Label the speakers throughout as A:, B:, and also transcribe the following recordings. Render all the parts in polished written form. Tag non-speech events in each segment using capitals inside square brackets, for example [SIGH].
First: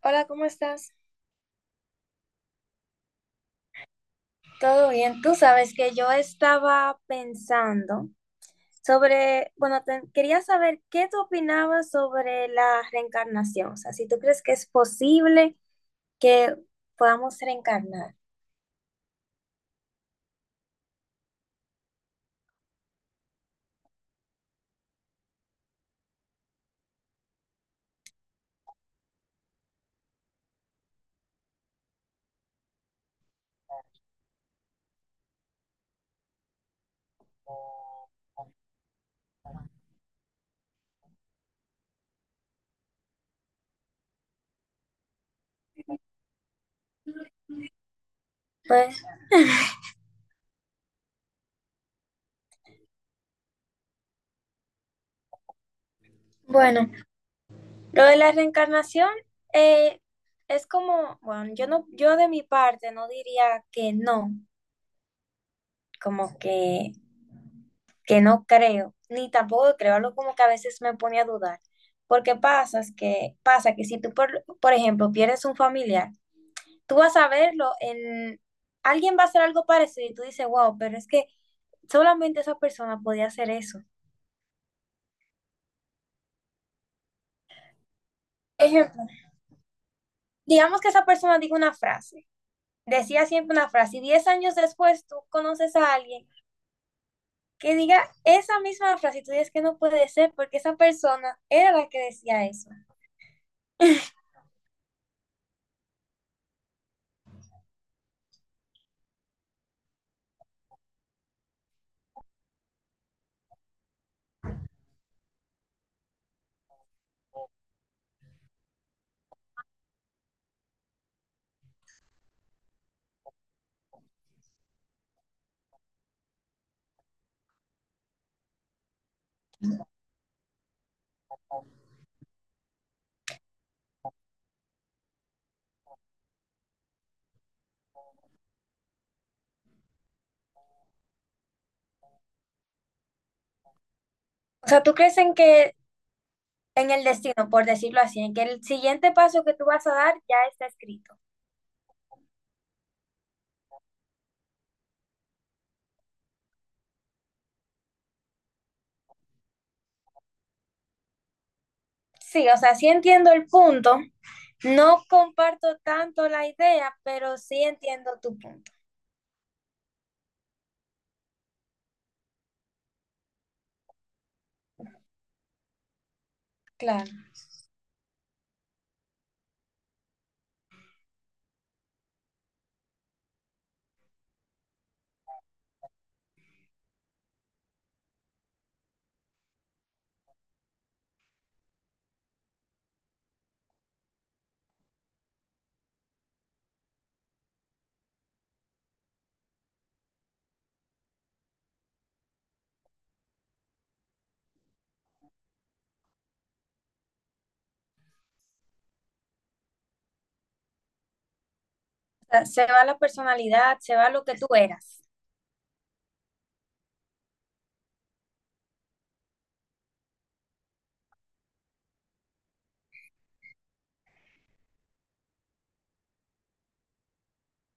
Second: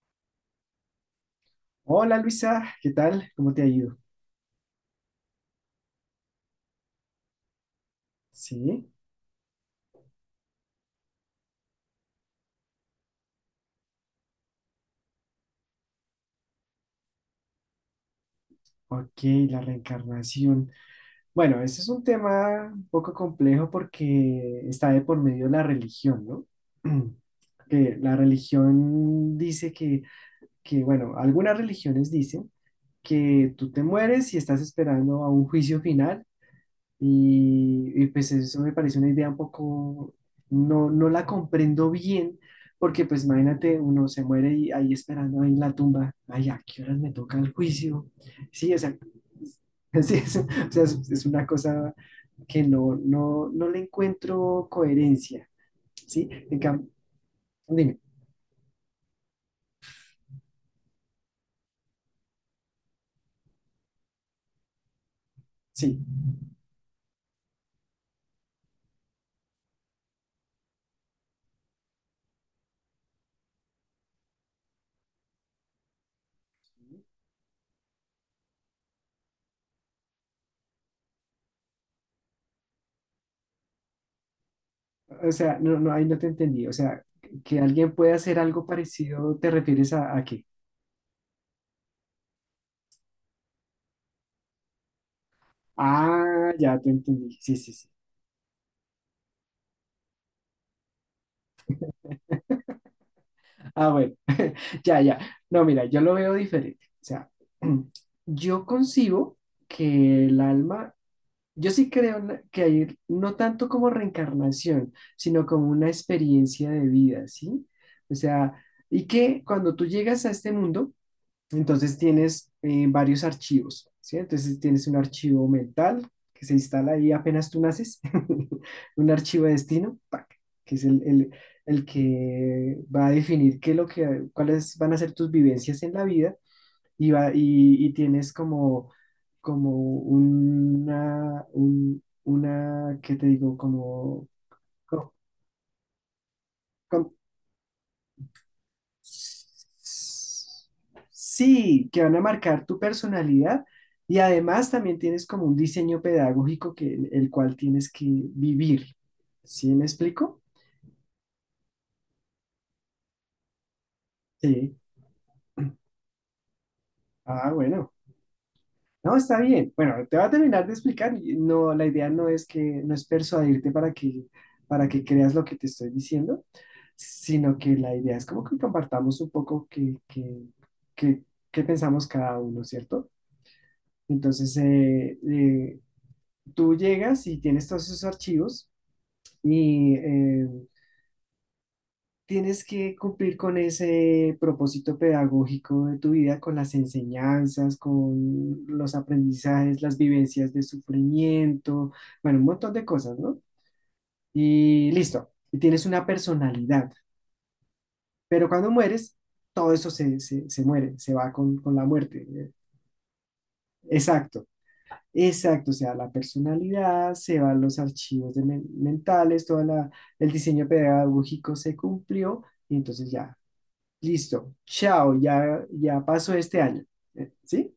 A: Hola, ¿cómo estás?
B: Hola Luisa, ¿qué tal? ¿Cómo te ha ido?
A: Todo bien. Tú sabes que yo estaba pensando
B: Sí,
A: sobre, bueno, quería saber qué tú opinabas sobre la reencarnación. O sea, si tú crees que es posible que podamos reencarnar.
B: ok, la reencarnación. Bueno, ese es un tema un poco complejo porque está de por medio la religión, ¿no? [CLEARS THROAT] Que la religión dice que, bueno, algunas religiones dicen que tú te mueres y estás esperando a un juicio final. Y, pues eso me parece una idea un poco, no la comprendo bien, porque pues imagínate, uno se muere y ahí esperando ahí en la tumba, ay, ¿a qué horas me toca el juicio? Sí, o
A: Pues,
B: sea, [LAUGHS] sí, es, o sea, es una cosa que no le encuentro coherencia, ¿sí?
A: bueno,
B: Dime,
A: lo de la reencarnación eh, es como, bueno, yo de mi parte no diría que no,
B: sí,
A: como que no creo, ni tampoco creo, algo como que a veces me pone a dudar, porque pasa que si tú, por ejemplo, pierdes un familiar, tú vas a verlo en, alguien va a hacer algo parecido y tú dices, wow, pero es que solamente esa persona podía hacer eso.
B: o sea, no, ahí no te entendí, o sea, que alguien pueda hacer algo
A: Ejemplo,
B: parecido, ¿te refieres a qué?
A: digamos que esa persona diga una frase, decía siempre una frase, y 10 años después tú conoces a alguien
B: Ah, ya te entendí, sí,
A: que
B: sí, sí.
A: diga esa misma frase y tú dices que no puede ser porque esa persona era la que decía eso.
B: Ah,
A: [LAUGHS]
B: bueno, [LAUGHS] ya, ya. No, mira, yo lo veo diferente. O sea, [CLEARS THROAT] yo concibo que el alma, yo sí creo en que hay no tanto como reencarnación, sino como una experiencia de vida, ¿sí? O sea, y que cuando tú llegas a este mundo, entonces tienes varios archivos, ¿sí? Entonces tienes un archivo mental que se instala ahí apenas tú naces, [LAUGHS] un archivo de destino, ¡pac! Que es el, el que va a definir qué es lo que, cuáles van a ser tus vivencias en la vida y, va, y tienes como una, ¿qué te digo? Como,
A: O sea, ¿tú crees en que en el
B: como,
A: destino, por decirlo así, en que el siguiente paso que tú vas a dar ya está escrito?
B: Sí, que van a marcar tu personalidad y además también tienes como un diseño pedagógico que el cual tienes que vivir. ¿Sí me explico?
A: Sí, o sea, sí entiendo el punto.
B: Sí.
A: No comparto tanto la idea, pero
B: Ah,
A: sí
B: bueno.
A: entiendo tu punto.
B: No, está bien. Bueno, te voy a terminar de explicar. Y no, la idea no es que no es persuadirte para que creas lo que te estoy diciendo,
A: Claro.
B: sino que la idea es como que compartamos un poco qué qué pensamos cada uno, ¿cierto? Entonces, tú llegas y tienes todos esos archivos y tienes que cumplir con ese propósito pedagógico de tu vida, con las enseñanzas, con los aprendizajes, las vivencias de sufrimiento, bueno, un montón de cosas, ¿no? Y listo, y tienes una personalidad, pero cuando mueres, todo eso se muere, se va con la
A: O
B: muerte,
A: sea,
B: ¿no?
A: se va la personalidad, se va lo que tú
B: Exacto.
A: eras.
B: Exacto, o sea, la personalidad, se van los archivos de mentales, todo el diseño pedagógico se cumplió y entonces ya, listo, chao, ya, pasó este año. ¿Sí?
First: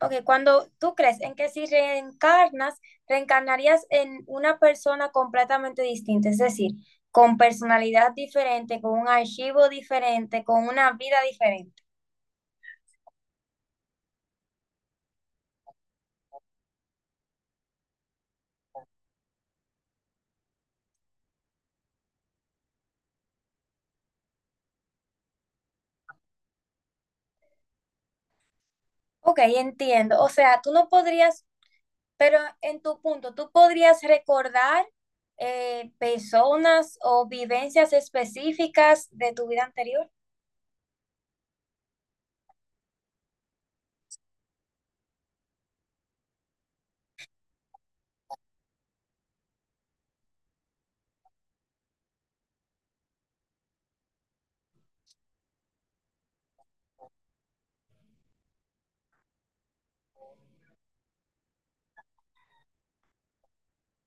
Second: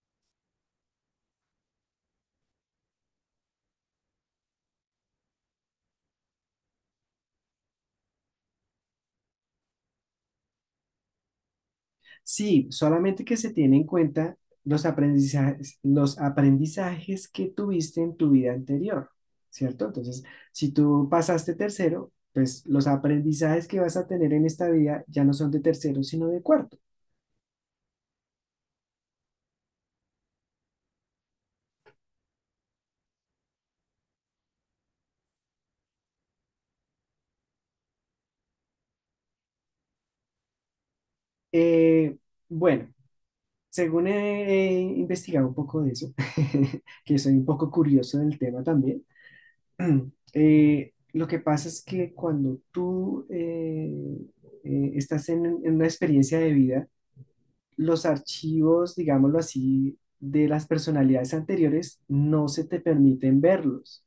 A: Ok, cuando tú crees en que si reencarnas, reencarnarías en una persona completamente distinta, es decir, con personalidad diferente, con un archivo diferente, con una vida diferente.
B: Sí, solamente que se tiene en cuenta los aprendizajes que tuviste en tu vida anterior, ¿cierto? Entonces, si tú pasaste tercero, pues los aprendizajes que vas a tener en esta vida ya no son de tercero, sino de cuarto.
A: Ok, entiendo. O sea, tú no podrías, pero en tu punto, tú podrías recordar personas o vivencias específicas de tu vida anterior.
B: Eh, bueno. Según he investigado un poco de eso, [LAUGHS] que soy un poco curioso del tema también, [CLEARS THROAT] lo que pasa es que cuando tú estás en una experiencia de vida, los archivos, digámoslo así, de las personalidades anteriores no se te permiten verlos,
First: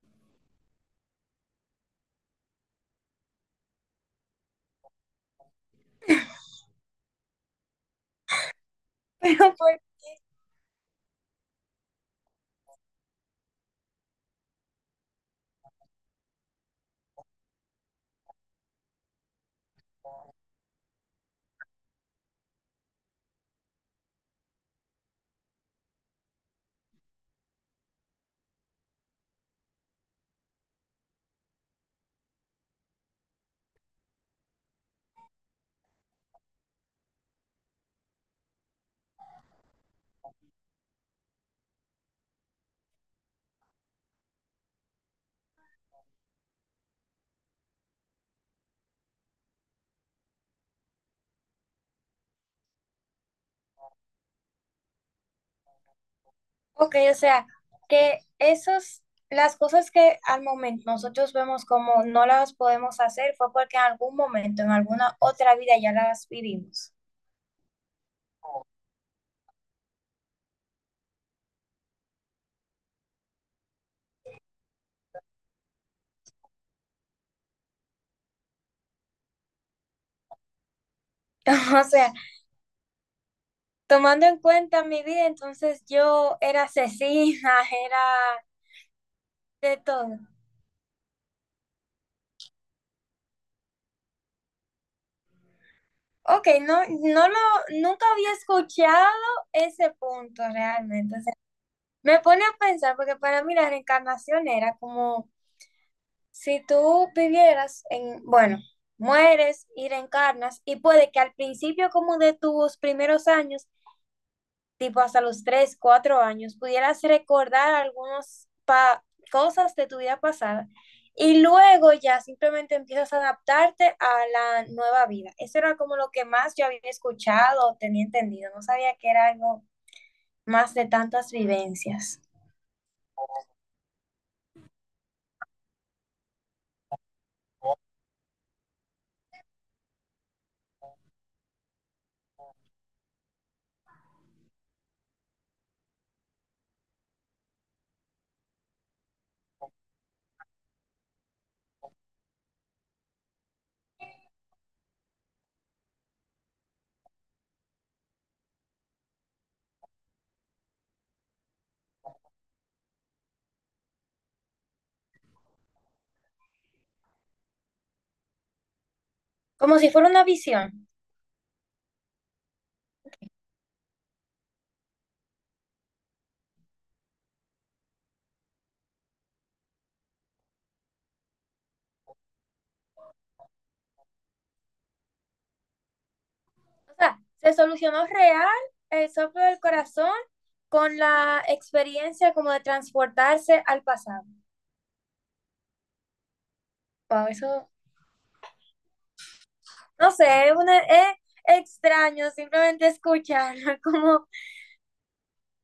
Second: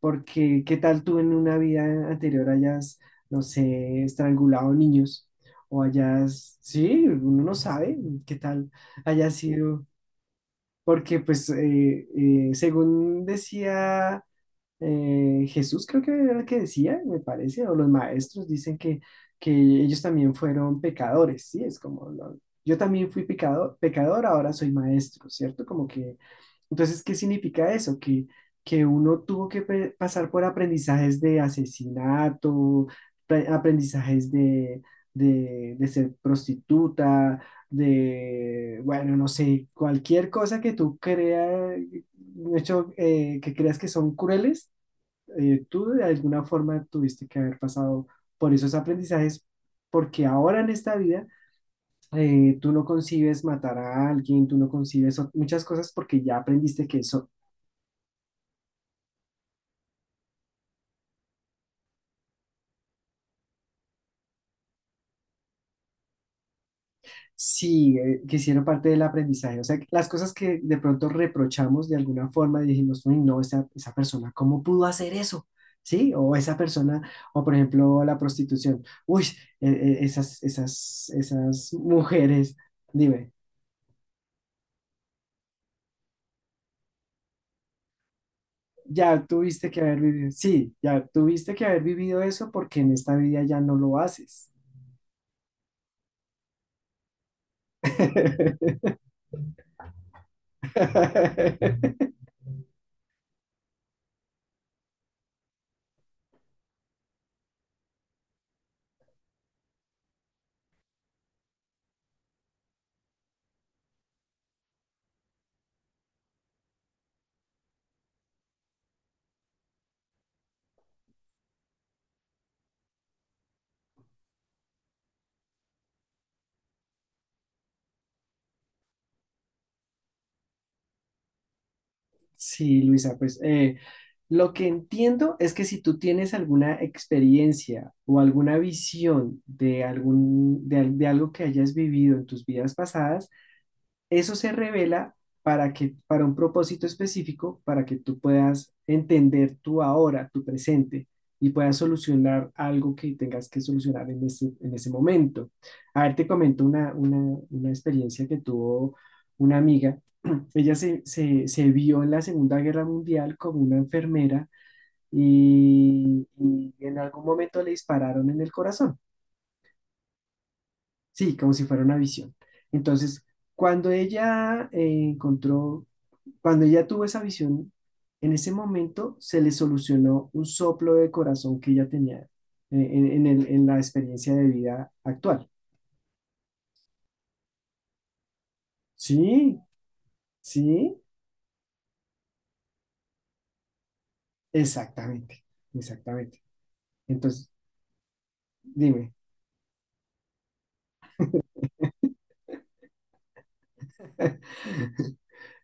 B: porque qué tal tú en una vida anterior hayas, no sé, estrangulado niños o hayas, sí, uno no sabe, qué tal
A: [LAUGHS]
B: haya
A: Pero, pues,
B: sido, porque pues según decía Jesús, creo que era el que decía, me parece, o los maestros dicen que ellos también fueron pecadores, ¿sí? Es como, yo también fui pecador, ahora soy maestro, ¿cierto? Como que entonces, ¿qué significa eso? Que uno tuvo que pasar por aprendizajes de asesinato, aprendizajes de, de ser prostituta, de, bueno, no sé, cualquier cosa que tú creas, de hecho, que creas que son crueles, tú de alguna forma tuviste que haber pasado por esos aprendizajes, porque ahora en esta vida tú no concibes matar a alguien, tú no concibes muchas cosas porque ya aprendiste
A: Ok,
B: que
A: o
B: eso.
A: sea, que esos, las cosas que al momento nosotros vemos como no las podemos hacer fue porque en algún momento, en alguna otra vida ya las vivimos.
B: Sí, que hicieron parte del aprendizaje. O sea, que las cosas que de pronto reprochamos de alguna forma y dijimos, uy, no, esa persona, ¿cómo pudo hacer eso? ¿Sí? O esa persona, o por ejemplo, la prostitución. Uy, esas
A: [LAUGHS] O sea,
B: mujeres, dime,
A: tomando en cuenta mi vida, entonces yo era asesina, [LAUGHS] era
B: ya tuviste
A: de
B: que haber
A: todo.
B: vivido, sí, ya tuviste que haber vivido eso porque en esta vida ya no lo haces.
A: Ok, nunca había
B: [LAUGHS]
A: escuchado ese punto realmente. O sea, me pone a pensar, porque para mí la reencarnación era como si tú vivieras en, bueno, mueres y reencarnas, y puede que al principio como de tus primeros años, tipo hasta los 3 o 4 años, pudieras recordar algunas cosas de tu vida pasada, y luego ya simplemente empiezas a adaptarte a la nueva vida. Eso era como lo que más yo había escuchado o tenía entendido. No sabía que era algo más de tantas vivencias.
B: Sí, Luisa, pues lo que entiendo es que si tú tienes alguna experiencia o alguna visión de, algún, de, al- de algo que hayas vivido en tus vidas pasadas, eso se revela para un propósito específico, para que tú puedas entender tu ahora, tu presente, y puedas solucionar algo que tengas que solucionar en ese momento. A ver, te comento una experiencia que tuvo una amiga. Ella se vio en la Segunda Guerra Mundial como una enfermera y en algún momento le dispararon en el corazón,
A: Como si fuera una visión.
B: sí, como si fuera una visión. Entonces, cuando ella eh, encontró, cuando ella tuvo esa visión, en ese momento se le solucionó un soplo de corazón que ella tenía en, en la experiencia de vida actual.
A: O sea, se solucionó real el soplo del
B: Sí,
A: corazón con
B: sí,
A: la experiencia como de transportarse al pasado.
B: exactamente, exactamente.
A: Wow,
B: Entonces,
A: eso,
B: dime.
A: no sé, es extraño simplemente escucharlo, [LAUGHS] como,
B: [LAUGHS]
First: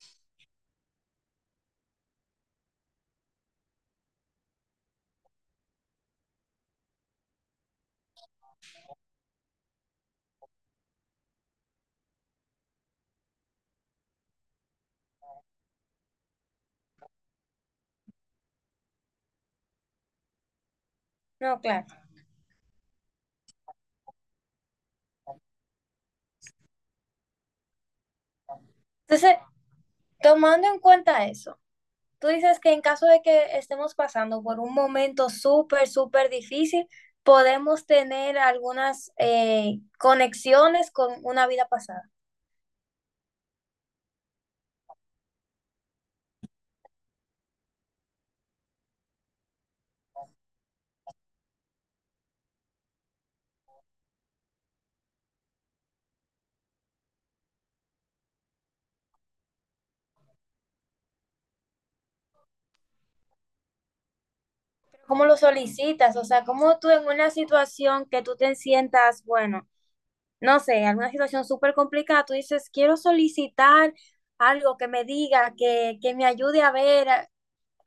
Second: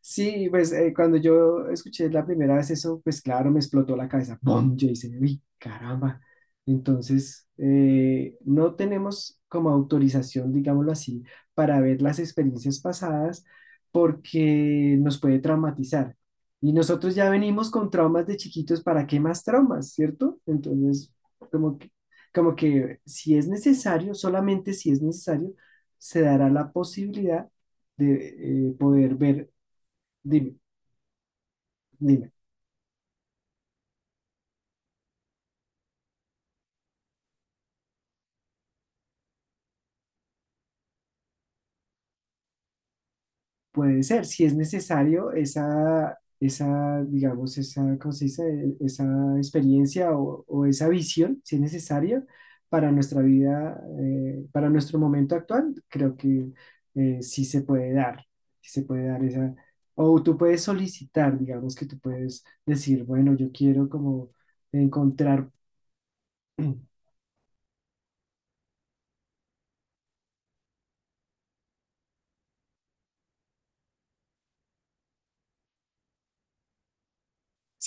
B: Sí, pues cuando yo escuché la primera vez eso, pues claro, me explotó la cabeza. ¡Pum! Yo dije, uy, caramba. Entonces, no tenemos como autorización, digámoslo así, para ver las experiencias pasadas porque nos puede traumatizar. Y nosotros ya venimos con traumas de chiquitos, ¿para qué más traumas, cierto? Entonces,
A: no,
B: como
A: claro.
B: que, como que si es necesario, solamente si es necesario, se dará la posibilidad de poder
A: Entonces,
B: ver. Dime,
A: tomando en cuenta eso, tú
B: dime.
A: dices que en caso de que estemos pasando por un momento súper, súper difícil, podemos tener algunas conexiones con una vida pasada.
B: Puede ser, si es necesario, esa, digamos, esa, ¿cómo se dice? Esa experiencia o esa visión, si es necesario, para nuestra vida, para nuestro momento actual, creo que sí se puede dar, sí se puede dar esa, o tú puedes solicitar, digamos que tú puedes decir, bueno, yo quiero como
A: ¿Cómo lo
B: encontrar,
A: solicitas? O sea, cómo tú en
B: [CLEARS THROAT]
A: una situación que tú te sientas, bueno, no sé, alguna situación súper complicada, tú dices, quiero solicitar algo que me diga, que me ayude a ver,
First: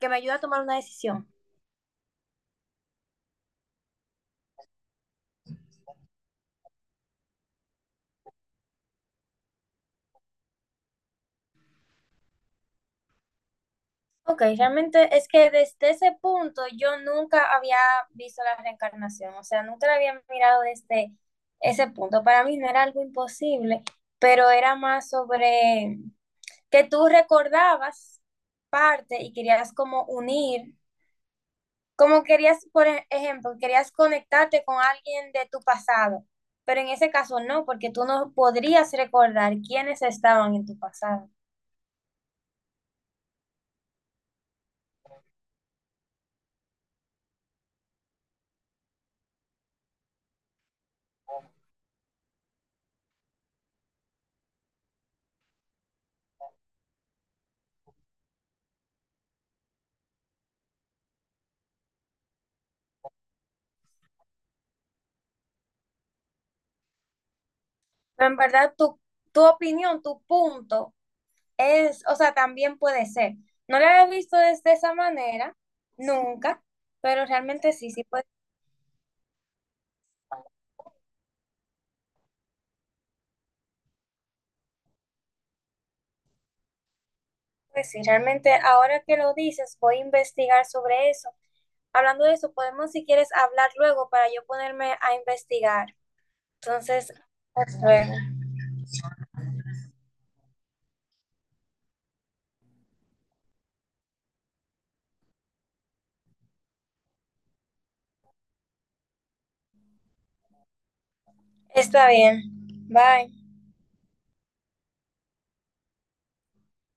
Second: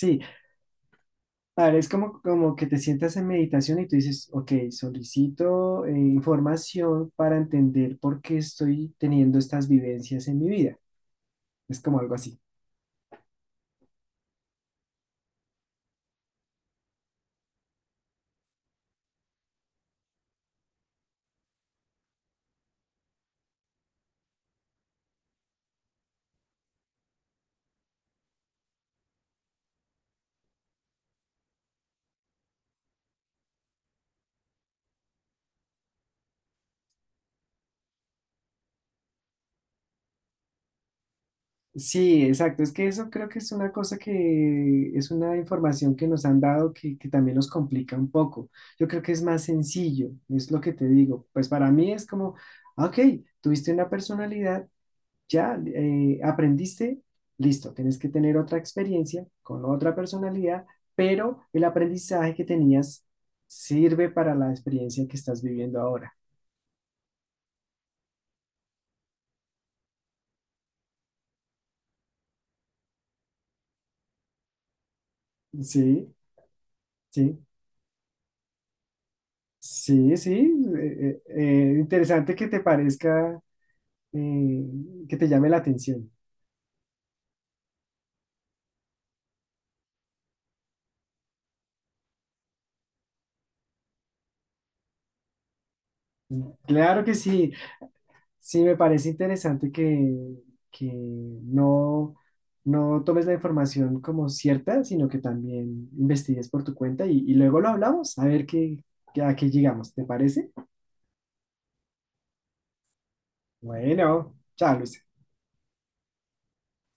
A: que me ayude a tomar una decisión.
B: vale, es como, como que te sientas en meditación y tú dices, ok, solicito información para entender por qué estoy teniendo estas vivencias en mi vida. Es como algo así.
A: Ok, realmente es que desde ese punto yo nunca había visto la reencarnación, o sea, nunca la había mirado desde ese punto. Para mí no era algo imposible, pero era más sobre que tú recordabas parte y querías como unir. Como querías, ejemplo, querías conectarte con alguien de tu pasado, pero en ese caso no, porque tú no podrías recordar quiénes estaban en tu pasado.
B: Sí, exacto. Es que eso creo que es una cosa que es una información que nos han dado que también nos complica un poco. Yo creo que es más sencillo, es lo que te digo. Pues para mí es como, ah, ok, tuviste una personalidad. Ya, aprendiste, listo, tienes que tener otra experiencia con otra personalidad, pero el aprendizaje que tenías sirve para la experiencia que estás viviendo ahora.
A: Pero en verdad, tu opinión, tu punto es, o sea, también puede ser. No lo había visto desde esa manera,
B: Sí,
A: nunca, pero
B: sí,
A: realmente sí, sí puede.
B: sí, sí. Interesante que te parezca, eh, que te llame la atención.
A: Pues sí, realmente ahora que lo dices, voy a investigar sobre eso. Hablando de eso, podemos si quieres hablar luego para yo ponerme a investigar.
B: Claro
A: Entonces,
B: que sí.
A: hasta luego.
B: Sí, me parece interesante que no, no tomes la información como cierta, sino que también investigues por tu cuenta y luego lo hablamos, a ver qué, a qué llegamos, ¿te parece?
A: Está bien. Bye.
B: Bueno, chao, Luis.